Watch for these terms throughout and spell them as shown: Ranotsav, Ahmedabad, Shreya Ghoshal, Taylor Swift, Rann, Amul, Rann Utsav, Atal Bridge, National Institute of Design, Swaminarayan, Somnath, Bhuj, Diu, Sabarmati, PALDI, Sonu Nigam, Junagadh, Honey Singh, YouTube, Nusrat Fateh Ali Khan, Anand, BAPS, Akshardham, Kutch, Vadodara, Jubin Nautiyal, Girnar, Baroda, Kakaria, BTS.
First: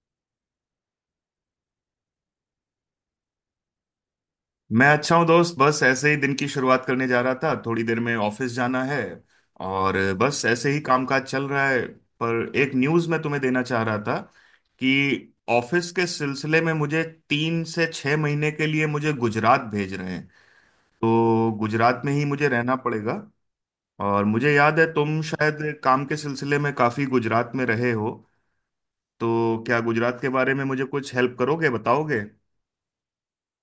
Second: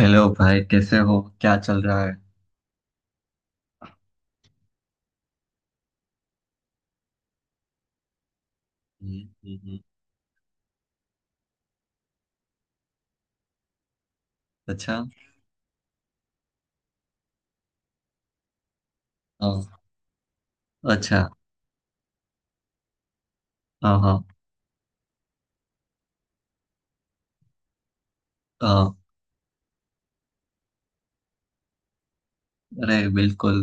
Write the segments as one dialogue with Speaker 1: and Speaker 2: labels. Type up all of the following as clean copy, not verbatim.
Speaker 1: Hello भाई, कैसे हो? क्या चल रहा है?
Speaker 2: मैं अच्छा हूँ दोस्त। बस ऐसे ही दिन की शुरुआत करने जा रहा था, थोड़ी देर में ऑफिस जाना है।
Speaker 1: हम्म, हम्म, हम्म।
Speaker 2: और बस ऐसे ही कामकाज चल रहा है। पर एक न्यूज़ मैं तुम्हें देना चाह रहा था
Speaker 1: अच्छा।
Speaker 2: कि ऑफिस के सिलसिले में मुझे 3 से 6 महीने के लिए मुझे गुजरात
Speaker 1: हाँ।
Speaker 2: भेज रहे हैं।
Speaker 1: अच्छा।
Speaker 2: तो गुजरात में ही मुझे रहना पड़ेगा।
Speaker 1: हाँ, हाँ।
Speaker 2: और मुझे याद है तुम शायद काम के सिलसिले में काफ़ी गुजरात में रहे हो।
Speaker 1: हाँ,
Speaker 2: तो क्या गुजरात के बारे में मुझे कुछ हेल्प करोगे, बताओगे?
Speaker 1: अरे बिल्कुल।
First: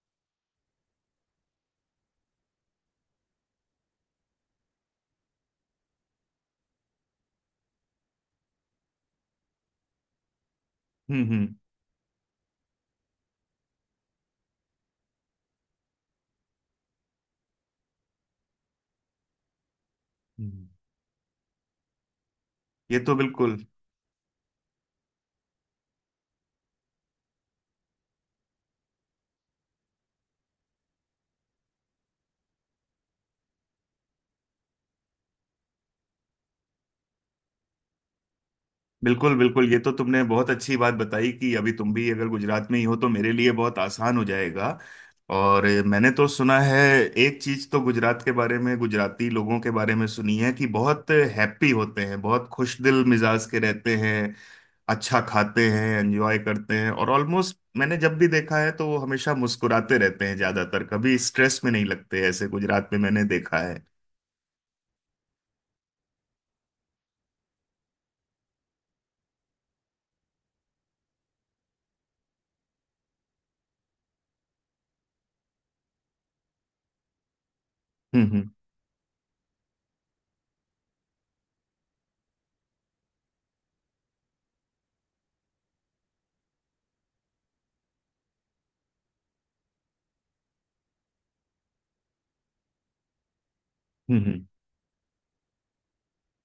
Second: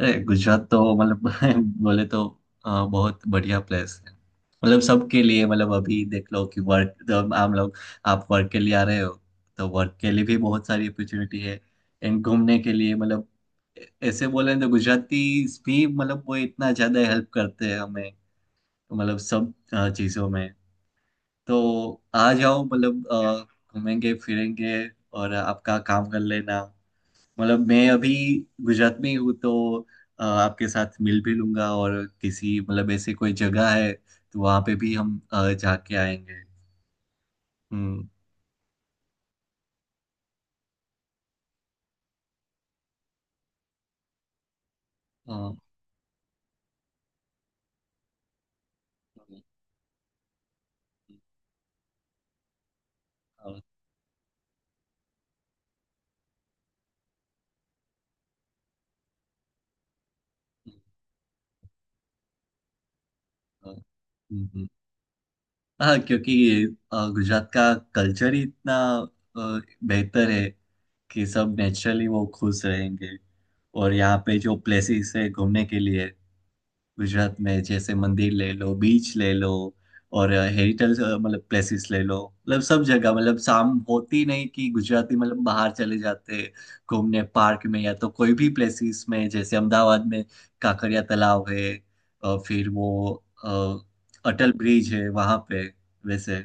Speaker 1: अरे गुजरात तो मतलब बोले तो हाँ, बहुत बढ़िया प्लेस है। मतलब सबके लिए, मतलब अभी देख लो कि वर्क, जब हम लोग, आप वर्क के लिए आ रहे हो, तो वर्क के लिए भी बहुत सारी
Speaker 2: हम्म,
Speaker 1: अपॉर्चुनिटी
Speaker 2: हम्म,
Speaker 1: है। एंड घूमने के लिए मतलब ऐ- ऐसे बोले तो गुजराती भी मतलब वो इतना ज्यादा हेल्प करते हैं हमें, मतलब सब चीजों में।
Speaker 2: हम्म।
Speaker 1: तो आ जाओ,
Speaker 2: ये
Speaker 1: मतलब
Speaker 2: तो बिल्कुल,
Speaker 1: घूमेंगे फिरेंगे और आपका काम कर लेना। मतलब मैं अभी गुजरात में ही हूँ, तो आपके साथ मिल भी लूंगा और किसी मतलब ऐसे कोई जगह है तो वहाँ पे भी हम जाके आएंगे। हम्म।
Speaker 2: बिल्कुल, बिल्कुल! ये तो तुमने बहुत अच्छी बात बताई कि अभी तुम भी अगर गुजरात में ही हो तो मेरे लिए बहुत आसान हो जाएगा।
Speaker 1: अ,
Speaker 2: और मैंने तो सुना है, एक चीज तो गुजरात के बारे में, गुजराती लोगों के बारे में सुनी है कि बहुत हैप्पी होते हैं, बहुत खुश दिल मिजाज
Speaker 1: अ, अ,
Speaker 2: के रहते हैं, अच्छा खाते हैं, एंजॉय करते हैं। और ऑलमोस्ट मैंने जब भी देखा है तो वो हमेशा मुस्कुराते रहते हैं, ज्यादातर कभी स्ट्रेस में नहीं लगते, ऐसे गुजरात में मैंने देखा
Speaker 1: अ,
Speaker 2: है।
Speaker 1: हम्म, हाँ क्योंकि गुजरात का कल्चर ही इतना अ, बेहतर है कि सब नेचुरली वो खुश रहेंगे। और यहाँ पे जो प्लेसेस है घूमने के लिए, गुजरात में, जैसे
Speaker 2: हम्म,
Speaker 1: मंदिर
Speaker 2: हम्म,
Speaker 1: ले लो, बीच ले लो, और हेरिटेज मतलब प्लेसेस ले लो। मतलब सब जगह, मतलब शाम होती नहीं कि गुजराती मतलब बाहर चले जाते घूमने, पार्क में या तो कोई भी प्लेसेस में, जैसे अहमदाबाद में काकरिया तालाब है और फिर वो
Speaker 2: हम्म,
Speaker 1: अटल ब्रिज है वहां पे वैसे।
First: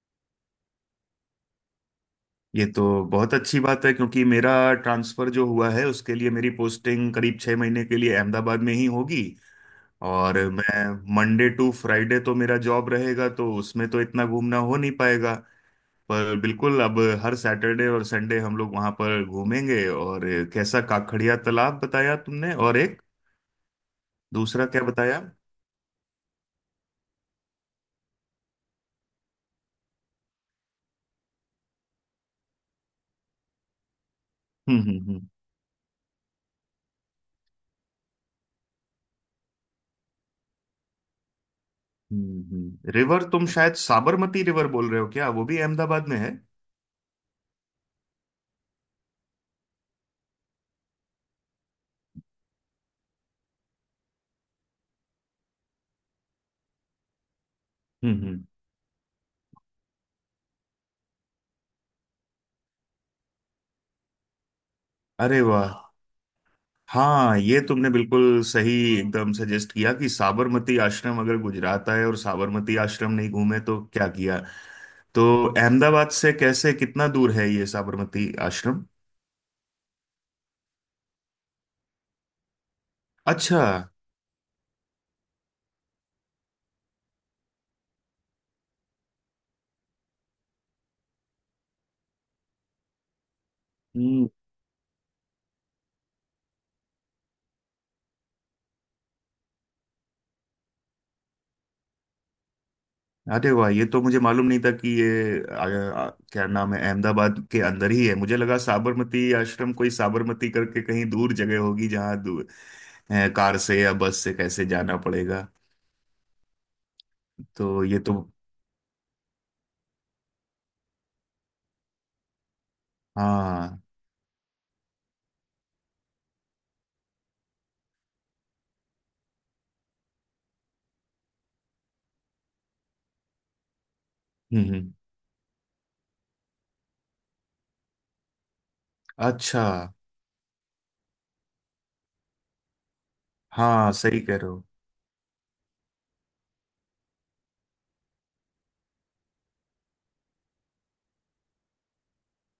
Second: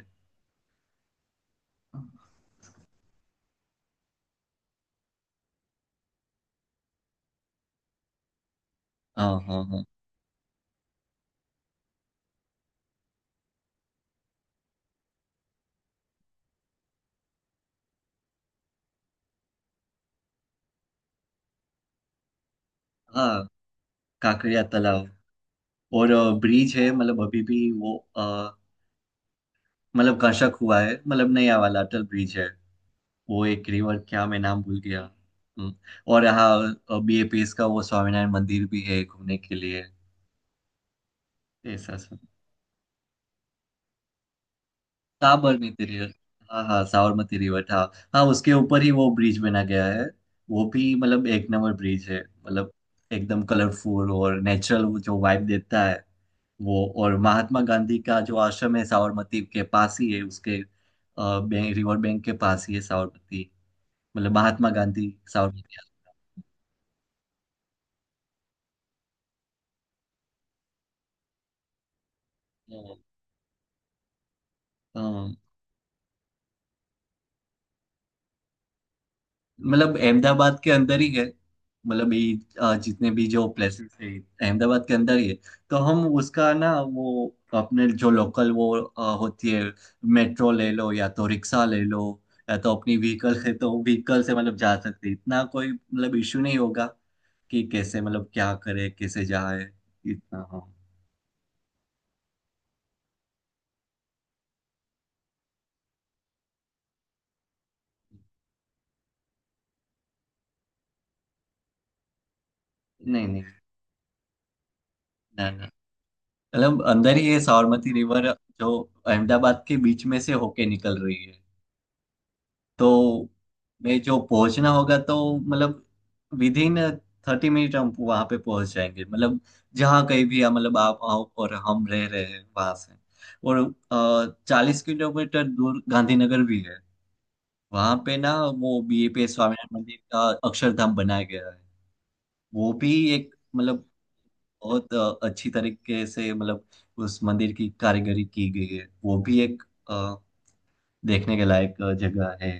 Speaker 2: ये तो बहुत अच्छी बात है क्योंकि मेरा ट्रांसफर जो हुआ है उसके लिए मेरी पोस्टिंग करीब 6 महीने के लिए अहमदाबाद में ही होगी।
Speaker 1: हाँ, हाँ, हाँ।
Speaker 2: और मैं मंडे टू फ्राइडे तो मेरा जॉब रहेगा, तो उसमें तो इतना घूमना हो नहीं पाएगा। पर बिल्कुल, अब हर सैटरडे और संडे हम लोग वहां पर घूमेंगे। और कैसा काकड़िया तालाब बताया तुमने, और एक
Speaker 1: हाँ, काकरिया
Speaker 2: दूसरा क्या
Speaker 1: तालाब
Speaker 2: बताया? हम्म,
Speaker 1: और ब्रिज है। मतलब अभी भी वो मतलब कंस्ट्रक्ट हुआ है, मतलब नया वाला अटल ब्रिज है। वो एक रिवर, क्या मैं नाम भूल
Speaker 2: हम्म,
Speaker 1: गया।
Speaker 2: हम्म,
Speaker 1: हम्म, और यहाँ बीएपीएस का वो स्वामीनारायण मंदिर भी है घूमने के लिए, ऐसा सब।
Speaker 2: हम्म, हम्म। रिवर तुम शायद साबरमती रिवर बोल रहे हो, क्या वो भी
Speaker 1: साबरमती
Speaker 2: अहमदाबाद
Speaker 1: रिवर,
Speaker 2: में है?
Speaker 1: हाँ हाँ, साबरमती रिवर, हाँ। हाँ, उसके ऊपर ही वो ब्रिज बना गया है। वो भी मतलब एक नंबर ब्रिज है। मतलब एकदम कलरफुल और नेचुरल वो जो वाइब देता है वो। और महात्मा गांधी
Speaker 2: हम्म,
Speaker 1: का जो
Speaker 2: हम्म।
Speaker 1: आश्रम है, साबरमती के पास ही है, उसके रिवर बैंक के पास ही है, साबरमती, मतलब महात्मा गांधी
Speaker 2: अरे
Speaker 1: साबरमती
Speaker 2: वाह! हाँ, ये तुमने बिल्कुल सही, एकदम सजेस्ट किया कि साबरमती आश्रम, अगर गुजरात आए और साबरमती
Speaker 1: आश्रम।
Speaker 2: आश्रम नहीं घूमे तो क्या किया। तो
Speaker 1: हाँ।
Speaker 2: अहमदाबाद से कैसे, कितना दूर है ये साबरमती आश्रम?
Speaker 1: मतलब अहमदाबाद के अंदर ही है। मतलब ये जितने भी जो
Speaker 2: अच्छा।
Speaker 1: प्लेसेस है, अहमदाबाद के अंदर ही है। तो हम उसका ना वो अपने जो लोकल वो होती है, मेट्रो ले लो या तो रिक्शा ले लो, या तो अपनी व्हीकल है तो व्हीकल
Speaker 2: हम्म।
Speaker 1: से मतलब जा सकते हैं। इतना कोई मतलब इश्यू नहीं होगा कि कैसे, मतलब क्या करे, कैसे जाए, इतना। हाँ,
Speaker 2: अरे वाह! ये तो मुझे मालूम नहीं था कि ये आ, आ, क्या नाम है, अहमदाबाद के अंदर ही है। मुझे लगा साबरमती आश्रम कोई साबरमती करके कहीं दूर जगह होगी जहाँ दूर
Speaker 1: नहीं नहीं।
Speaker 2: कार से या बस से कैसे जाना पड़ेगा।
Speaker 1: ना ना, मतलब अंदर ही ये
Speaker 2: तो
Speaker 1: साबरमती
Speaker 2: ये तो,
Speaker 1: रिवर जो अहमदाबाद के बीच में से होके निकल रही है, तो
Speaker 2: हाँ।
Speaker 1: मैं जो पहुंचना होगा तो मतलब विद इन 30 मिनट हम वहां पे पहुंच जाएंगे। मतलब जहाँ कहीं भी है, मतलब आप आओ और हम रह रहे हैं वहां से। और
Speaker 2: हम्म,
Speaker 1: चालीस किलोमीटर दूर गांधीनगर भी है। वहां पे ना वो बीएपी
Speaker 2: अच्छा।
Speaker 1: स्वामीनारायण मंदिर का अक्षरधाम बनाया गया है। वो भी एक मतलब
Speaker 2: हाँ सही कह रहे हो।
Speaker 1: बहुत अच्छी तरीके से मतलब उस मंदिर की कारीगरी की गई है। वो भी एक अ, देखने के लायक जगह है।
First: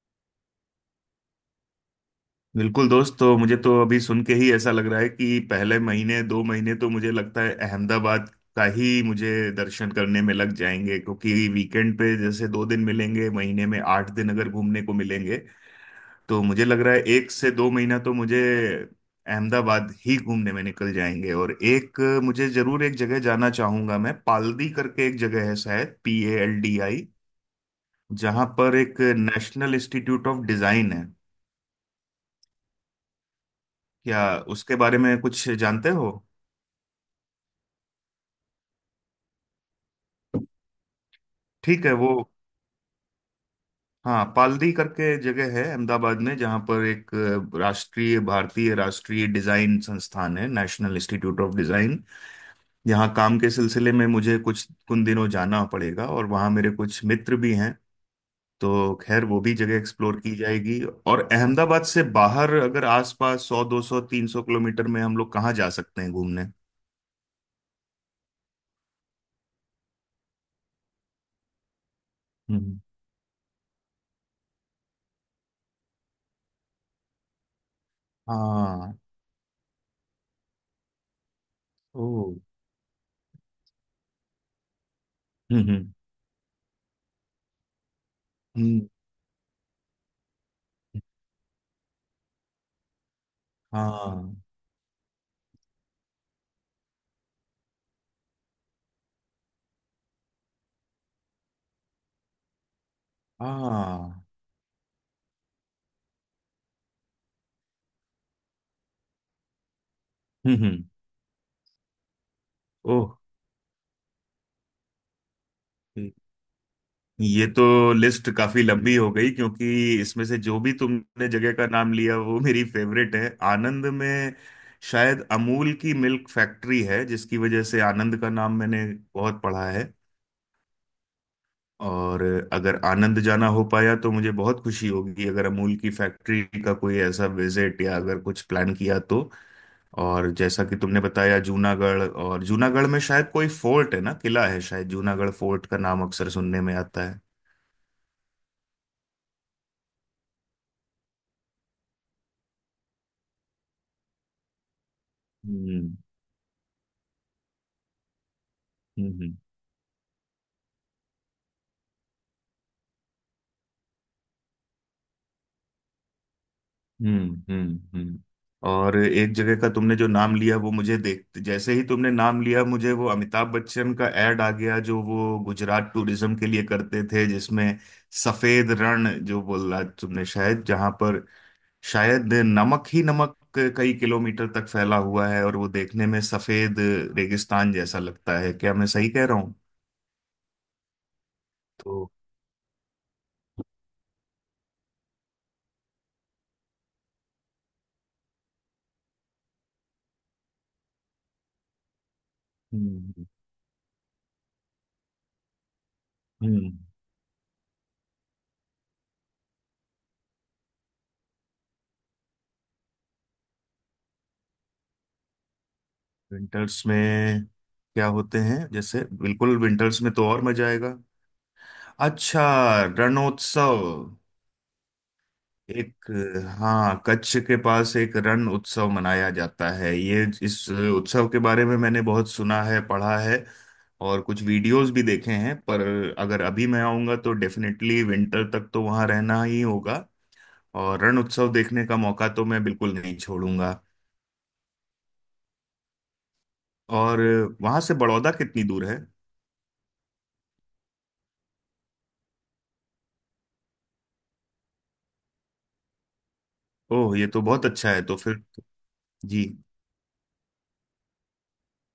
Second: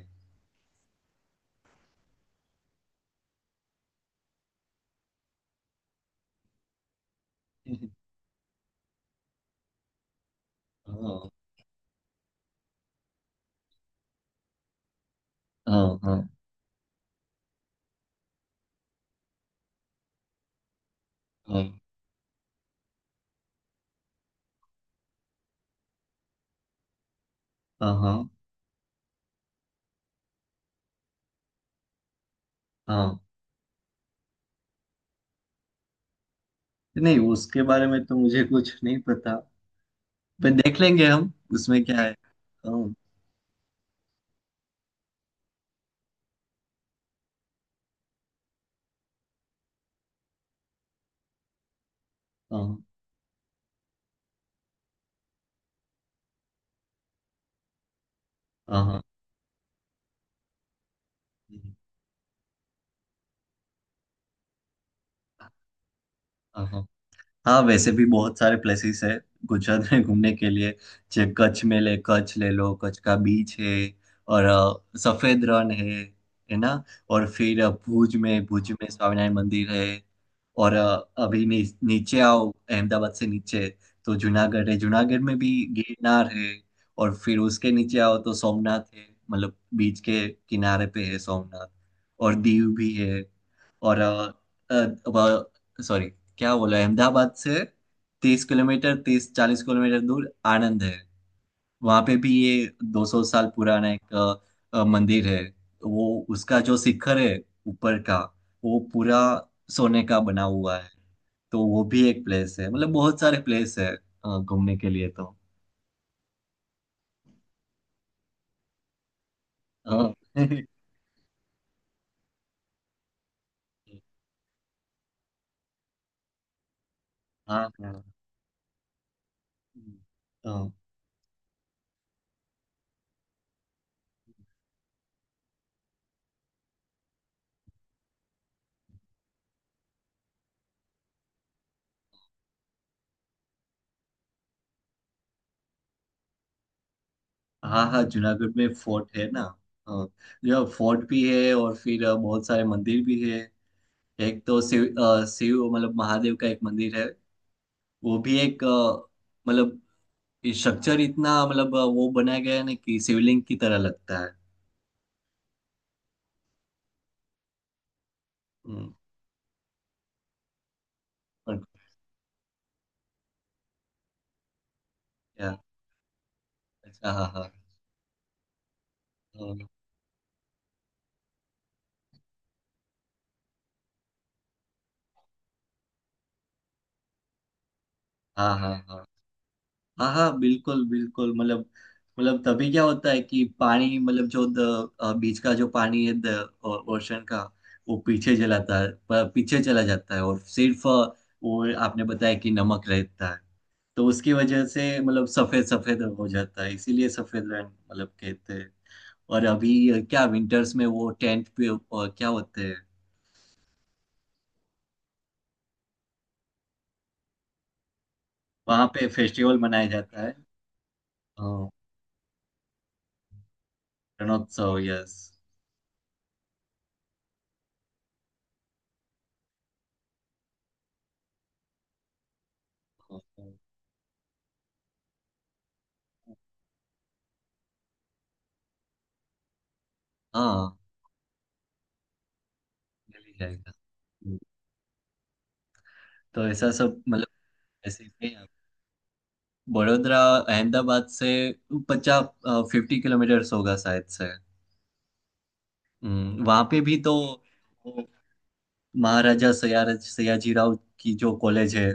Speaker 2: बिल्कुल दोस्त, तो मुझे तो अभी सुन के ही ऐसा लग रहा है कि पहले महीने, 2 महीने तो मुझे लगता है अहमदाबाद का ही मुझे दर्शन करने में लग जाएंगे।
Speaker 1: हाँ,
Speaker 2: क्योंकि वीकेंड पे जैसे 2 दिन मिलेंगे, महीने में 8 दिन अगर घूमने को मिलेंगे,
Speaker 1: हाँ, हाँ।
Speaker 2: तो मुझे लग रहा है 1 से 2 महीना तो मुझे अहमदाबाद ही घूमने में निकल जाएंगे। और
Speaker 1: हाँ,
Speaker 2: एक मुझे जरूर एक जगह जाना चाहूंगा, मैं पालदी करके एक जगह है शायद, PALDI,
Speaker 1: हाँ, हाँ।
Speaker 2: जहाँ पर एक नेशनल इंस्टीट्यूट ऑफ डिजाइन है।
Speaker 1: हाँ।
Speaker 2: क्या उसके बारे में कुछ जानते हो?
Speaker 1: नहीं, उसके बारे में तो मुझे कुछ नहीं पता, पर देख लेंगे हम उसमें
Speaker 2: ठीक है
Speaker 1: क्या
Speaker 2: वो।
Speaker 1: है। हाँ।
Speaker 2: हाँ पालड़ी करके जगह है अहमदाबाद में जहाँ पर एक राष्ट्रीय, भारतीय राष्ट्रीय डिजाइन संस्थान है, नेशनल इंस्टीट्यूट ऑफ डिजाइन।
Speaker 1: हाँ
Speaker 2: यहाँ काम के सिलसिले में मुझे कुछ कुछ दिनों जाना पड़ेगा, और वहाँ मेरे कुछ मित्र भी हैं
Speaker 1: हाँ।
Speaker 2: तो
Speaker 1: हाँ
Speaker 2: खैर वो भी जगह एक्सप्लोर की जाएगी। और अहमदाबाद से बाहर अगर आसपास 100, 200, 300 किलोमीटर में हम लोग कहाँ जा सकते हैं घूमने?
Speaker 1: हाँ। हाँ। हाँ वैसे भी बहुत सारे प्लेसेस है गुजरात में घूमने के लिए। जैसे कच्छ में ले, कच्छ ले लो,
Speaker 2: हम्म।
Speaker 1: कच्छ का बीच है और सफेद रण है ना। और फिर भुज में, भुज में
Speaker 2: हाँ।
Speaker 1: स्वामीनारायण मंदिर है। और अभी
Speaker 2: ओ।
Speaker 1: नीचे आओ अहमदाबाद से, नीचे तो जूनागढ़ है। जूनागढ़ में भी
Speaker 2: हम्म, हम्म,
Speaker 1: गिरनार है। और फिर उसके नीचे आओ तो
Speaker 2: हम्म,
Speaker 1: सोमनाथ है, मतलब बीच के किनारे पे है सोमनाथ। और दीव भी है। और
Speaker 2: हाँ,
Speaker 1: सॉरी, क्या बोला, अहमदाबाद से 30 किलोमीटर, 30-40 किलोमीटर दूर आनंद है। वहां पे भी ये 200 साल पुराना एक
Speaker 2: हाँ,
Speaker 1: मंदिर है। वो उसका जो शिखर है ऊपर का, वो पूरा सोने का बना
Speaker 2: हम्म,
Speaker 1: हुआ
Speaker 2: हम्म।
Speaker 1: है। तो वो भी एक प्लेस है, मतलब
Speaker 2: ओह
Speaker 1: बहुत सारे प्लेस है घूमने के लिए तो।
Speaker 2: ये तो लिस्ट काफी लंबी हो गई, क्योंकि
Speaker 1: हाँ
Speaker 2: इसमें से जो
Speaker 1: हाँ,
Speaker 2: भी तुमने जगह का नाम लिया वो मेरी फेवरेट है। आनंद में शायद अमूल की मिल्क फैक्ट्री है, जिसकी वजह से
Speaker 1: हाँ,
Speaker 2: आनंद का नाम मैंने बहुत पढ़ा है।
Speaker 1: हाँ,
Speaker 2: और अगर आनंद जाना हो पाया तो मुझे बहुत खुशी होगी, अगर अमूल की फैक्ट्री का कोई ऐसा विजिट या अगर कुछ प्लान किया तो। और जैसा कि तुमने बताया जूनागढ़, और जूनागढ़ में शायद कोई फोर्ट है ना, किला है शायद, जूनागढ़ फोर्ट का नाम अक्सर सुनने में आता है।
Speaker 1: हाँ। हाँ, जूनागढ़ में फोर्ट है ना। हाँ जो फोर्ट भी है और फिर बहुत सारे मंदिर भी है। एक तो शिव शिव
Speaker 2: हम्म,
Speaker 1: मतलब महादेव का एक मंदिर है। वो भी एक
Speaker 2: हम्म,
Speaker 1: मतलब स्ट्रक्चर इतना मतलब वो बनाया गया है ना कि शिवलिंग की तरह लगता है।
Speaker 2: हम्म, हम्म, हम्म।
Speaker 1: हम्म,
Speaker 2: और एक जगह का तुमने जो नाम लिया, वो मुझे देख
Speaker 1: पर
Speaker 2: जैसे ही तुमने नाम लिया मुझे वो अमिताभ बच्चन का एड आ गया जो वो
Speaker 1: क्या?
Speaker 2: गुजरात टूरिज्म के लिए करते
Speaker 1: अच्छा, हाँ,
Speaker 2: थे,
Speaker 1: हाँ।
Speaker 2: जिसमें सफेद रण जो
Speaker 1: हाँ,
Speaker 2: बोला तुमने, शायद जहां पर शायद नमक ही नमक कई किलोमीटर तक फैला हुआ है और वो देखने में सफेद रेगिस्तान जैसा लगता
Speaker 1: हाँ,
Speaker 2: है,
Speaker 1: हाँ,
Speaker 2: क्या मैं
Speaker 1: हाँ,
Speaker 2: सही कह रहा हूँ?
Speaker 1: हाँ हाँ बिल्कुल बिल्कुल। मतलब,
Speaker 2: तो
Speaker 1: मतलब तभी क्या होता है कि पानी, मतलब जो बीच का जो पानी है, द ओशन का, वो पीछे चलाता है, पीछे चला जाता है, और सिर्फ वो आपने बताया कि नमक
Speaker 2: हम्म,
Speaker 1: रहता है। तो उसकी वजह से मतलब सफेद सफेद हो
Speaker 2: हम्म,
Speaker 1: जाता है, इसीलिए सफेद रंग मतलब कहते हैं। और अभी क्या विंटर्स में वो टेंट पे क्या होते हैं?
Speaker 2: विंटर्स में क्या होते हैं
Speaker 1: वहां
Speaker 2: जैसे?
Speaker 1: पे
Speaker 2: बिल्कुल
Speaker 1: फेस्टिवल मनाया
Speaker 2: विंटर्स में
Speaker 1: जाता
Speaker 2: तो
Speaker 1: है
Speaker 2: और मजा आएगा।
Speaker 1: अ,
Speaker 2: अच्छा। रणोत्सव।
Speaker 1: रणोत्सव, यस।
Speaker 2: एक, हाँ, कच्छ के पास एक रण उत्सव मनाया जाता है। ये, इस उत्सव के बारे में मैंने बहुत सुना है, पढ़ा है, और कुछ वीडियोस भी देखे हैं। पर अगर अभी मैं आऊँगा तो डेफिनेटली विंटर तक तो वहाँ रहना ही होगा,
Speaker 1: हाँ,
Speaker 2: और रण उत्सव देखने का मौका तो मैं बिल्कुल नहीं
Speaker 1: मिल ही जाएगा
Speaker 2: छोड़ूंगा।
Speaker 1: तो, ऐसा सब
Speaker 2: और
Speaker 1: मतलब।
Speaker 2: वहाँ से
Speaker 1: ऐसे ही
Speaker 2: बड़ौदा
Speaker 1: है।
Speaker 2: कितनी दूर है?
Speaker 1: बड़ोदरा अहमदाबाद से पचास, 50 किलोमीटर्स होगा शायद से। वहाँ पे भी तो
Speaker 2: ओह ये तो बहुत अच्छा है,
Speaker 1: वो
Speaker 2: तो फिर तो, जी,
Speaker 1: महाराजा सयाजी, सयाजीराव की जो कॉलेज है,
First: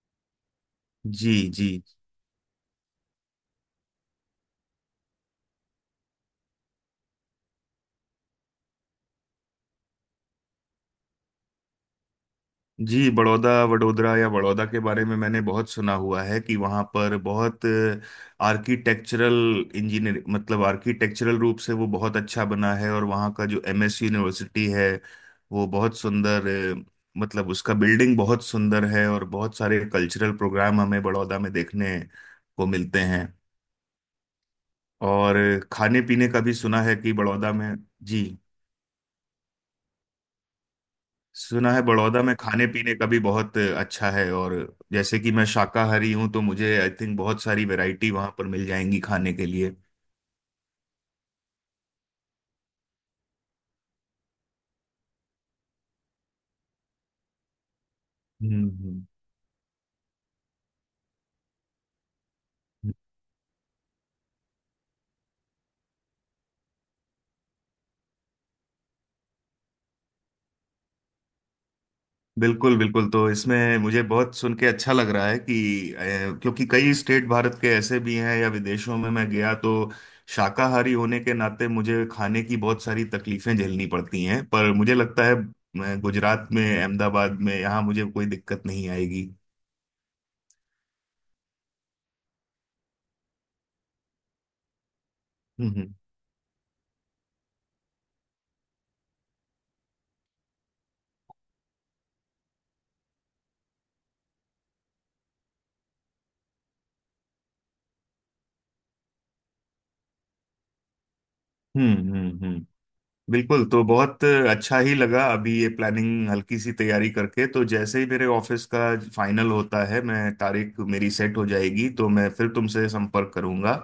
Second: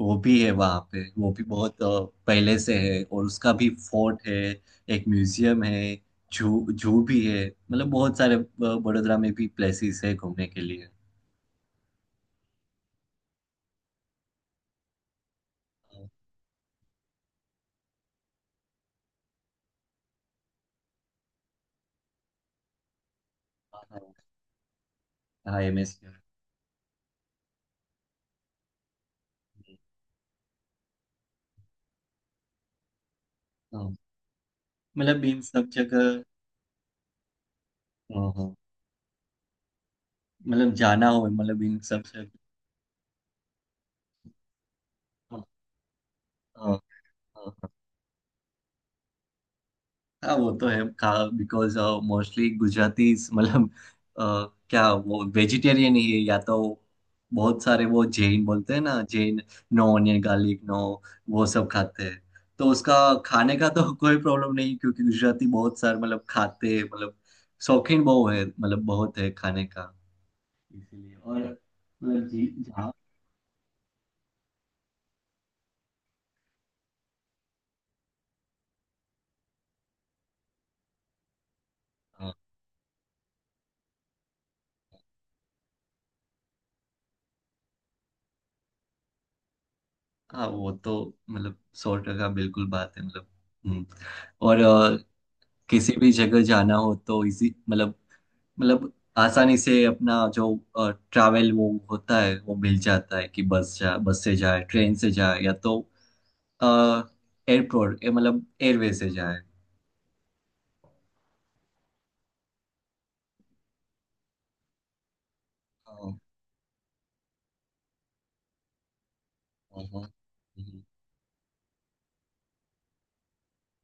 Speaker 1: वो भी है वहाँ पे, वो
Speaker 2: जी,
Speaker 1: भी बहुत
Speaker 2: जी,
Speaker 1: पहले से है। और उसका भी फोर्ट है, एक म्यूजियम है, जू, जू भी है, मतलब बहुत सारे बड़ोदरा में भी प्लेसेस है घूमने के लिए।
Speaker 2: जी। बड़ौदा, वडोदरा या बड़ौदा के बारे में मैंने बहुत सुना
Speaker 1: हाँ,
Speaker 2: हुआ है कि वहाँ पर बहुत आर्किटेक्चरल इंजीनियर, मतलब आर्किटेक्चरल रूप से वो बहुत अच्छा बना है, और वहाँ का जो एमएस
Speaker 1: हाँ,
Speaker 2: यूनिवर्सिटी है
Speaker 1: हाँ
Speaker 2: वो बहुत
Speaker 1: MSC।
Speaker 2: सुंदर, अ, मतलब उसका बिल्डिंग बहुत सुंदर है और बहुत सारे कल्चरल प्रोग्राम हमें बड़ौदा में देखने को मिलते हैं।
Speaker 1: हाँ, मतलब
Speaker 2: और
Speaker 1: इन सब
Speaker 2: खाने
Speaker 1: जगह।
Speaker 2: पीने का भी सुना है कि बड़ौदा में। जी।
Speaker 1: हाँ, हाँ, मतलब जाना हो मतलब
Speaker 2: सुना
Speaker 1: इन
Speaker 2: है
Speaker 1: सब
Speaker 2: बड़ौदा
Speaker 1: जगह।
Speaker 2: में खाने पीने का भी बहुत अच्छा है, और जैसे कि
Speaker 1: हाँ,
Speaker 2: मैं शाकाहारी हूँ तो मुझे
Speaker 1: हाँ,
Speaker 2: आई थिंक बहुत
Speaker 1: हाँ।
Speaker 2: सारी वैरायटी वहां पर मिल जाएंगी खाने के लिए।
Speaker 1: हाँ, वो तो है, खा, बिकॉज मोस्टली गुजराती मतलब अ, क्या वो वेजिटेरियन ही है, या तो बहुत सारे वो जैन
Speaker 2: हम्म,
Speaker 1: बोलते हैं ना, Jain, no onion garlic, no, वो सब खाते हैं। तो उसका खाने का तो कोई प्रॉब्लम नहीं, क्योंकि गुजराती बहुत सारे मतलब खाते हैं, मतलब शौकीन बहुत है, मतलब बहुत है खाने का इसीलिए। और मतलब जी
Speaker 2: बिल्कुल,
Speaker 1: जहाँ,
Speaker 2: बिल्कुल, तो इसमें मुझे बहुत सुन के अच्छा लग रहा है कि क्योंकि कई स्टेट भारत के ऐसे भी हैं या विदेशों में मैं गया तो शाकाहारी होने के नाते मुझे
Speaker 1: हाँ,
Speaker 2: खाने की बहुत सारी तकलीफें झेलनी पड़ती हैं, पर मुझे लगता है मैं गुजरात में, अहमदाबाद में यहाँ मुझे कोई दिक्कत नहीं आएगी।
Speaker 1: हाँ, वो तो मतलब 100 टका बिल्कुल बात है मतलब। हम्म। और
Speaker 2: हम्म,
Speaker 1: किसी भी जगह जाना हो तो इजी, मतलब, मतलब आसानी से अपना जो ट्रैवल वो होता है, वो मिल जाता है कि बस, जा बस से जाए, ट्रेन से जाए, या तो एयरपोर्ट मतलब एयरवे से जाए।
Speaker 2: हम्म, हम्म, बिल्कुल। तो बहुत अच्छा ही लगा अभी, ये
Speaker 1: हाँ,
Speaker 2: प्लानिंग हल्की सी तैयारी करके, तो जैसे ही मेरे ऑफिस का फाइनल होता
Speaker 1: हाँ,
Speaker 2: है,
Speaker 1: हाँ,
Speaker 2: मैं तारीख
Speaker 1: हम्म,
Speaker 2: मेरी सेट हो जाएगी तो मैं फिर तुमसे संपर्क करूंगा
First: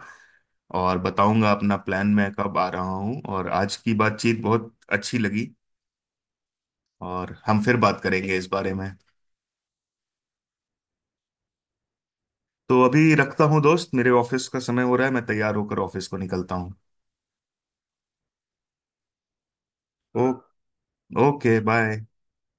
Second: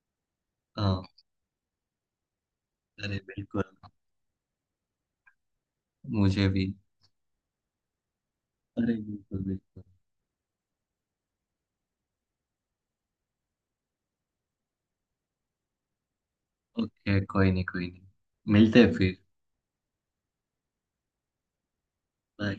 Speaker 2: और
Speaker 1: हाँ,
Speaker 2: बताऊंगा अपना प्लान मैं कब आ रहा
Speaker 1: अरे
Speaker 2: हूं। और
Speaker 1: बिल्कुल,
Speaker 2: आज की बातचीत बहुत अच्छी लगी,
Speaker 1: मुझे भी।
Speaker 2: और हम फिर बात करेंगे इस बारे में।
Speaker 1: अरे बिल्कुल बिल्कुल।
Speaker 2: तो अभी रखता हूं दोस्त, मेरे ऑफिस का समय हो रहा है, मैं तैयार होकर ऑफिस को निकलता हूँ।
Speaker 1: ओके, कोई नहीं कोई नहीं, मिलते हैं फिर।
Speaker 2: ओ। Okay, bye.
Speaker 1: बाय।